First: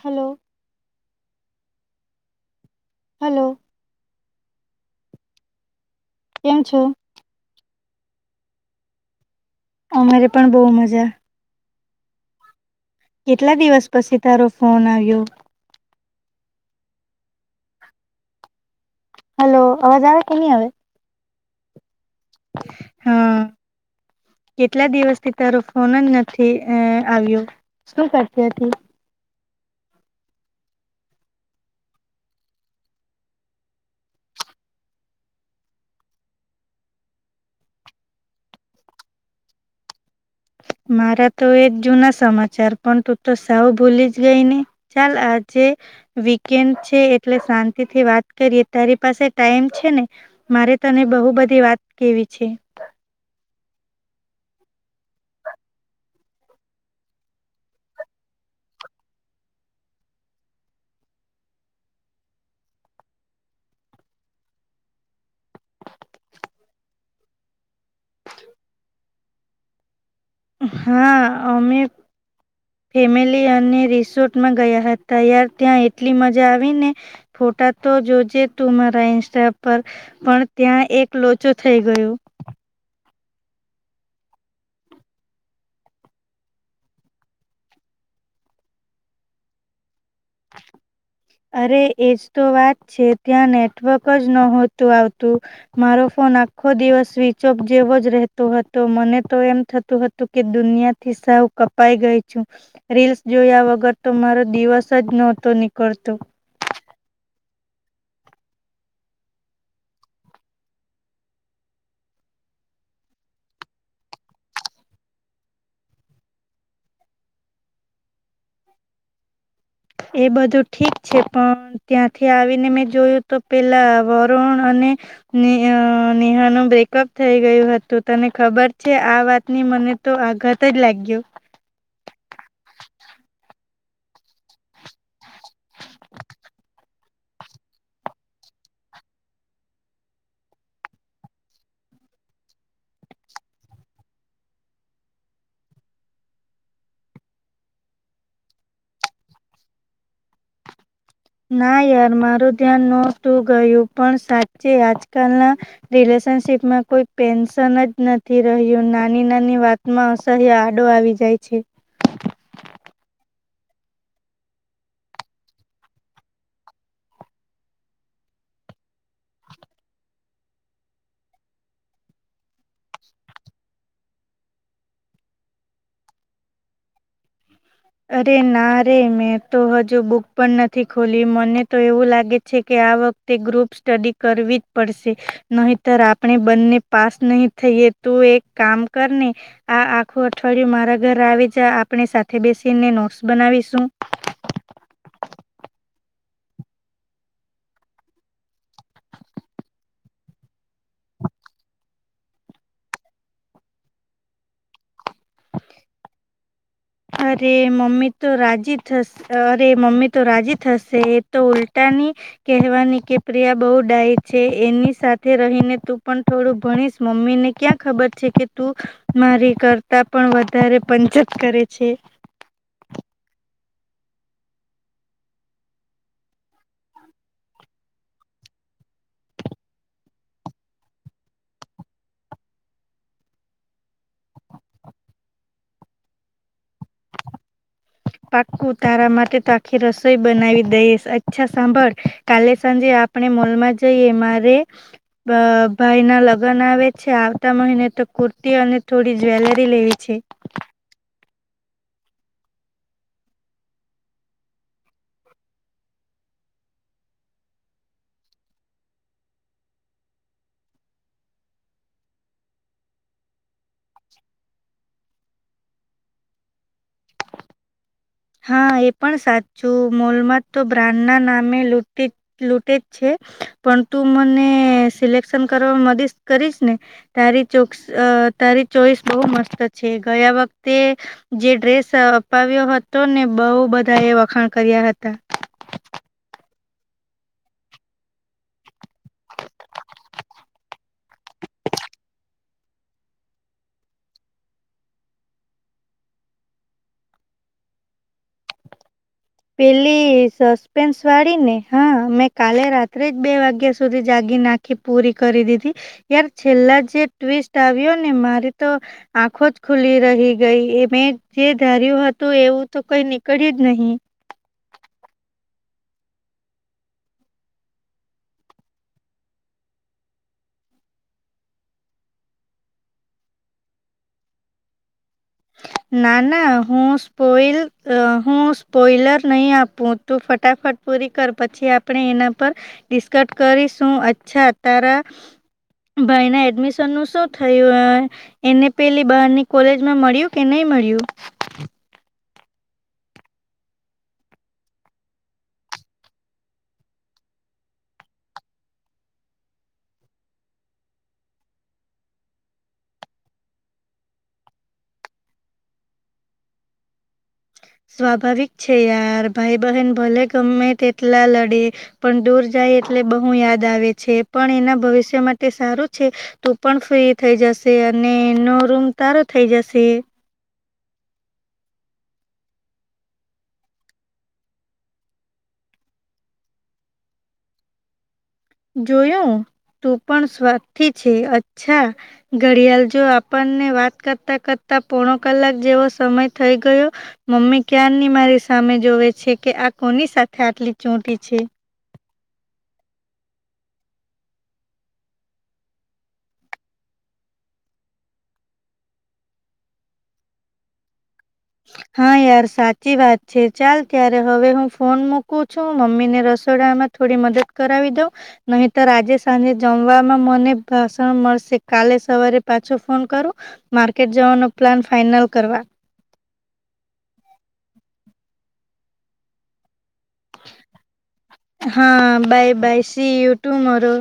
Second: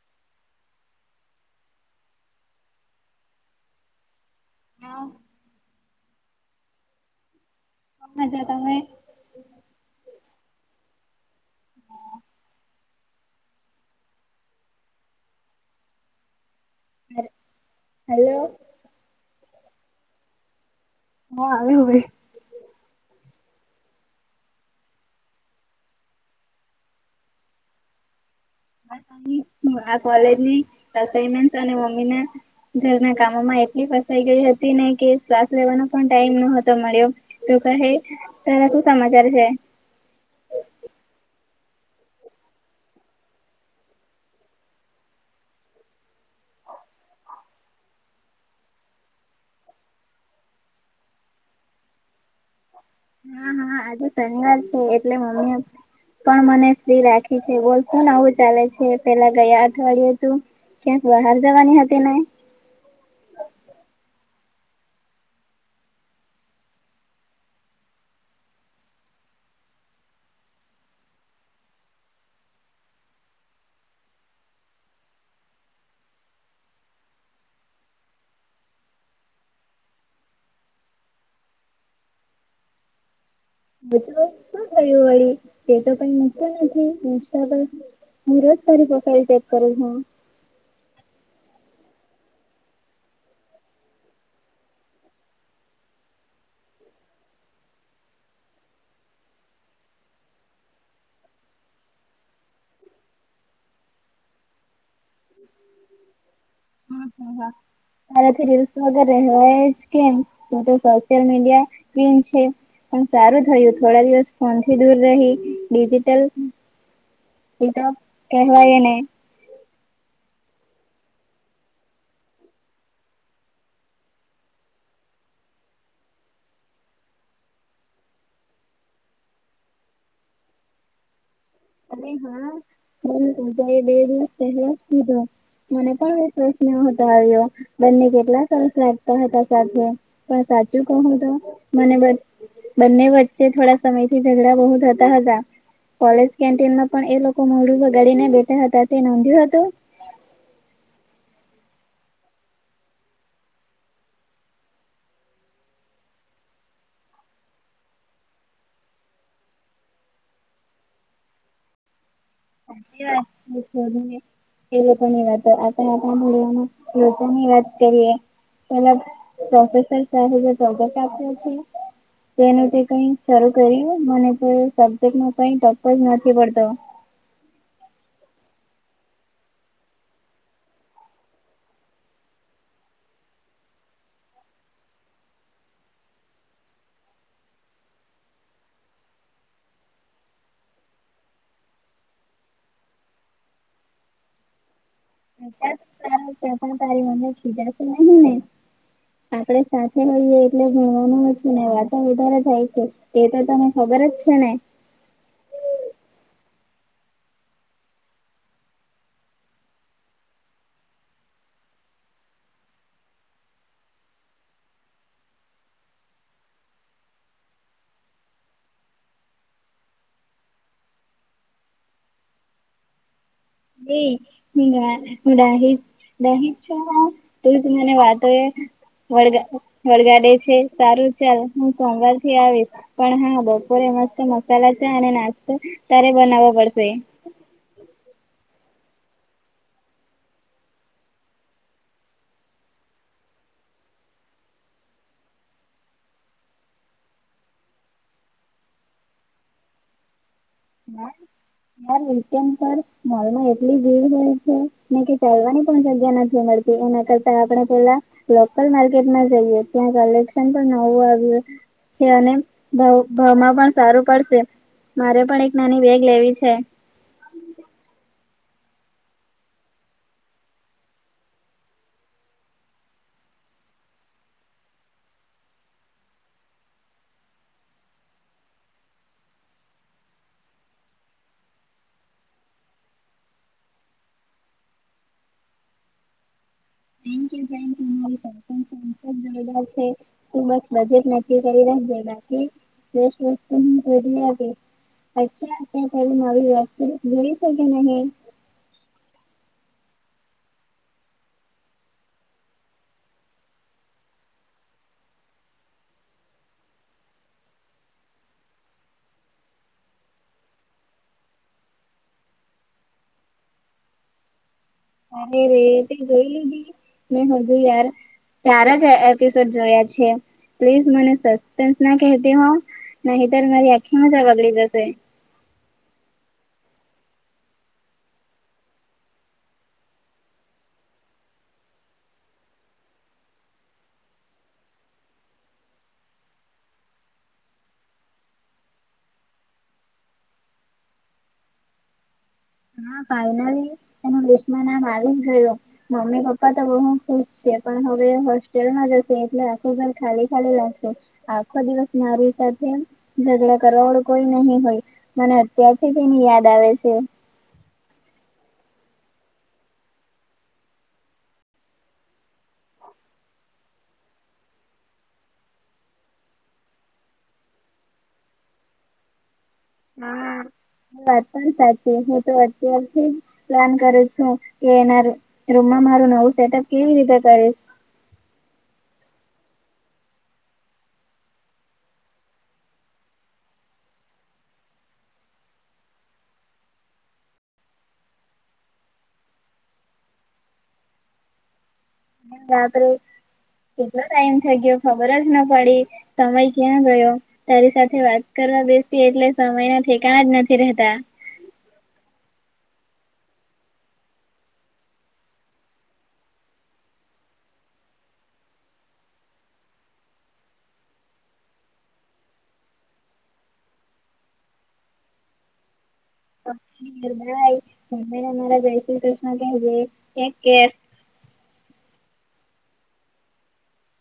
Hello hello હા કેમ છો આ મજા તમે અમારે પણ બહુ મજા કેટલા દિવસ પસી તારો ફોન આવ્યો હ હલોો હલો અવાજ આવે કે ની આવે હ આવે હોવે હા કેટલા દિવસથી તારો ફોન જ નથી અ આવ્યો શું કર આ કોલેજની અસાયમેન્ટ અને મમ્મીને ઘરના કામોમાં એટલી ફસાઈ ગઈ હતી ને કે ક્લાસ લેવાનો પણ ટાઈમ નહોતો મળ્યો કહે તારા શું સમાચાર છે [inaudible] મારા તો એ જૂના સમાચાર પણ તું તો સાવ ભૂલી જ ગઈ ને ચાલ આજે વીકેન્ડ છે એટલે શાંતિ થી વાત કરીએ તારી પાસે ટાઈમ છે ને મારે ત તને બહુ બધી વાત કેવી છે હા હા આજે શનિવાર છે એટલે મમ્મી પણ મને ફ્રી રાખી છે બોલ શું નવું ચાલે છે પેલા ગયા અઠવાડિયે તું ક્યાંક બહાર જવાની હતી ને [inaudible] હા અમે ફેમિલી અને રિસોર્ટમાં ગયા હતા યાર ત્યાં એટલી મજા આવી ને ફોટા તો જોજે તું મારા ઇન્સ્ટા પર પણ ત્યાં એક લોચો થઈ ગયો હ તો શું થયું વળી તે તો કઈ મૂકતું નથી ઇન્સ્ટા પર હું રોજ તારી પ્રોફાઇલ ચેક કરું છું [inaudible] અરે એજ તો વાત છે ત્યાં નેટવર્ક જ ન હોતું આવતું મારો ફોન આખો દિવસ સ્વિચ ઓફ જેવો જ રહેતો હતો મને તો એમ થતું હતું કે દુનિયા થી સાવ કપાઈ ગઈ છું રીલ્સ જોયા વગર તો મારો દિવસ જ નહોતો નીકળતો તો હમ હ હા તારાથી રીલ્સ વગર રહેવાય જ કેમ તું તો સોશિયલ મીડિયા ક્વીન છે પણ સારું થયું થોડા દિવસ ફોનથી દૂર રહી ડિજિટલ એ તો કેહવાય એને એ બધું ઠીક છે પણ ત્યાંથી આવીને મેં જોયું તો પેલા વરુણ અને ને અ નેહા નું બ્રેકઅપ થઈ ગયું હતું તને ખબર છે આ વાતની મ ને તો આઘાત જ લાગ્યો અને હા મન પૂજા એ બે દિવસ પહેલા જ કીધું હતું મને પણ વિશ્વાસ નહતો આવ્યો બંને કેટલા સરસ લાગતા હતા સાથે પણ સાચું કહું તો મને બ બંને વચ્ચે થોડા સમય થી ઝગડા બહુ થતા હતા કોલેજ કેન્ટીનમાં પણ એ લોકો મોડું બગાડીને બેઠા હતા તે નોંધ્યું હતું. ના યાર મારું ધ્યાન નતું ગયું પણ સાચે આજકાલ ના રિલેશન. શીપમાં કોઈ પેન્શન જ નથી રહ્યું નાની નાની વાતમાં અસહ્ય આડો આવી જાય. છે. [unintelligible] એવ પણ વાત આપણે [unintelligible] વાત કરીએ. પેલા પ્રોફેસર સાહેબ [unintelligible] આપ્યો છે. તેનું તે કઈ શરૂ કર્યું મને સબ્જેક્ટ ન કઈ ટપ જ નથી પડતો? અરે ના રે મેં તો હજુ બુક પણ નથી ખોલી મને તો એવું લાગે છે, કે આ વખતે ગ્રુપ સ્ટડી કરવી જ પડશે નહીંતર આપણે બંને પાસ નહીં થઈએ. તું એક કામ કર ને આ આખું અઠવાડિયું મારા ઘર આવી જ આપણી સાથે બેસી. [unintelligible] નોટસ બનાવીશું. [unintelligible] તારી [unintelligible] મને ખી જશે નહી ને. આપડે સાથે હોઈએ એટલે ઘુમવાનું હોય છે, ને વાતા વધારે જાય છે, એ તો તને ખબર. [unintelligible] અરે મમ્મી તો રાજી થશે અરે મમ્મી તો રાજી થશે એ તો ઉલ્ટા. [unintelligible] કે પ્રિયા બહુ [unintelligible] છે, એની સાથે રહીને તું પણ થોડું ભણી. મમ્મી ને ક્યાં ખબર છે, કે તું મારી કરતા પણ વધારે [unintelligible] છે એ હું હું ડહી ડહી છું, [unintelligible] મને [unintelligible] [unintelligible] વડગાડે છે, સારું ચાલ હું સોમવાર થી આવીશ પણ હા બપોરે. મસ્ત મસાલા છે, અને નાસ્તો તારે બનાવો પડશે એ. પાક્કું તારા માટે તો આખી રસોઈ બનાવી દઈશ અચ્છા સાંભળ કાલે સાંજે. આપણે મોલમાં જઈએ મારે ભાઈ ના લગ્ન આવે છે, આવતા મહિને. કુર્તી અને થોડી જ્વેલરી લેવી છે. હમ [unintelligible] મોલમાં એટલી ભીડ હોય છે, ને કે ચાલવાની પણ જગ્યા નથી અમારી. એના કરતા આપણે પેલા લોકલ માર્કેટમાં જઈએ ત્યાં કલેક્શન પણ નવું આવ્યું. છે, અને ભ ભાવમાં પણ સારું પડશે મારે પણ એક. નાની બેગ લેવી છે. હા એ પણ સાચું મોલમાં તો બ્રાન્ડ ના નામે લૂટે લૂટેજ છે. પણ તું મને સિલેક્શન કરવા [unintelligible] કરીશ ને તારી [unintelligible] તારી ચોઈસ બહુ મસ્ત છે, ગયા વખતે જે ડ્રેસ અપાવ્યો હતો. તો ને બહુ બધા એ વખાણ કર્યા હતા. [inaudible] જો છે, [inaudible] બસ વસ્તુ [unintelligible] આવે. અચ્છા [unintelligible] પેલી સસ્પેન્સ વાળી ને હા મેં કાલે રાત્રે જ બે વાગ્યા સુધી જાગીને. ખી પૂરી કરી દીધી યાર છેલ્લા જે [unintelligible] આવ્યો ને મારી તો આખો. આખોજ ખુલ્લી રહી ગઈ એ મેં જે ધાર્યું હતું એવું તો કઈ નીકળ્યું જ [unintelligible] અરે રે તે જોઈ લીધી મેં હજુ યાર. ચાર જ એપિસોડ જોયા છે. પ્લીઝ મને સસ્પેન્સ ના [unintelligible] હો નધર મારી આખી મજા બગડી જશે. ના ના હું સ્પોલ હું સ્પોઇલર નહી આપું તું ફટ. ફટાફટ પૂરી કર પછી આપણે એના પર ડિસ્કટ કરીશું અચ્છા તારા. ભાઈ ના એડમિશન નું શું થયું એને પેલી બહારની કોલેજમાં મળ્યું. કે નય મળ્યું હા ફાઈનરી એનું લિસ્ટમાં નામ આવી ગયું મમ્મી પપ્પા તો બહુ ખુશ છે પણ હવે હોસ્ટેલમાં જશે એટલે આખો ઘર ખાલી ખાલી લાગશે આખો દિવસ મા સાથે ઝઘડ કરોડ કોઈ નહી હોય મને અત્યારથી એની યાદ આવે છે સ્વાભાવિક છે યાર ભાઈ બહેન ભલે ગમે તેટલા લડે પણ દૂર જાય. એટલે બહુ યાદ આવે છે પણ એના ભવિષ્ય માટે સારું છે તો પણ ફ્રી થઈ જશે. અને નો રૂમ તારો થઇ જશે. હા. વાત પણ સાચી હું તો અત્યારથી પ્લાન કરું છું કે એના રૂમમાં મારું નવું સેટઅપ કેવી રીતે કરીશ. જોયું. તું પણ સ્વાથી છે અચ્છા ઘડિયાળ જો આપણને વાત કરતા કરતા. પોણો કલાક જેવો સમય થઈ ગયો મમ્મી ક્યાાર નની મારી સામે જોવે છે કે. કોની શાખા આટલી ચોટી છે. એ રાબે. કેટલો ટાઈમ થ ગયો ખબર જ ના પડી સમય ક્યાં ગયો તારી સાથે વાત કરી. બેસી એટલે છ મહિના થી ક જ નથી રહેતા. હ. હા યાર સાચી વાત છે ચાલ ત્યારે હવે હું ફોન મૂકું છું મમ્મી ને રસોડામાં. થોડી મદદ કરાવી દઉ નહી તો આજે સાંજે જમવામાં મને ભાષણ મળશે કાલે સવારે પાછો ફોન કર માર્કેટ જવાનો પ્લાન ફાઈનલ કરવા. અી ભાઈ એ અમારા જય શ્રી કૃષ્ણ કેહેજે. એક. હા બાય બાય સી યુટ્યુમરો.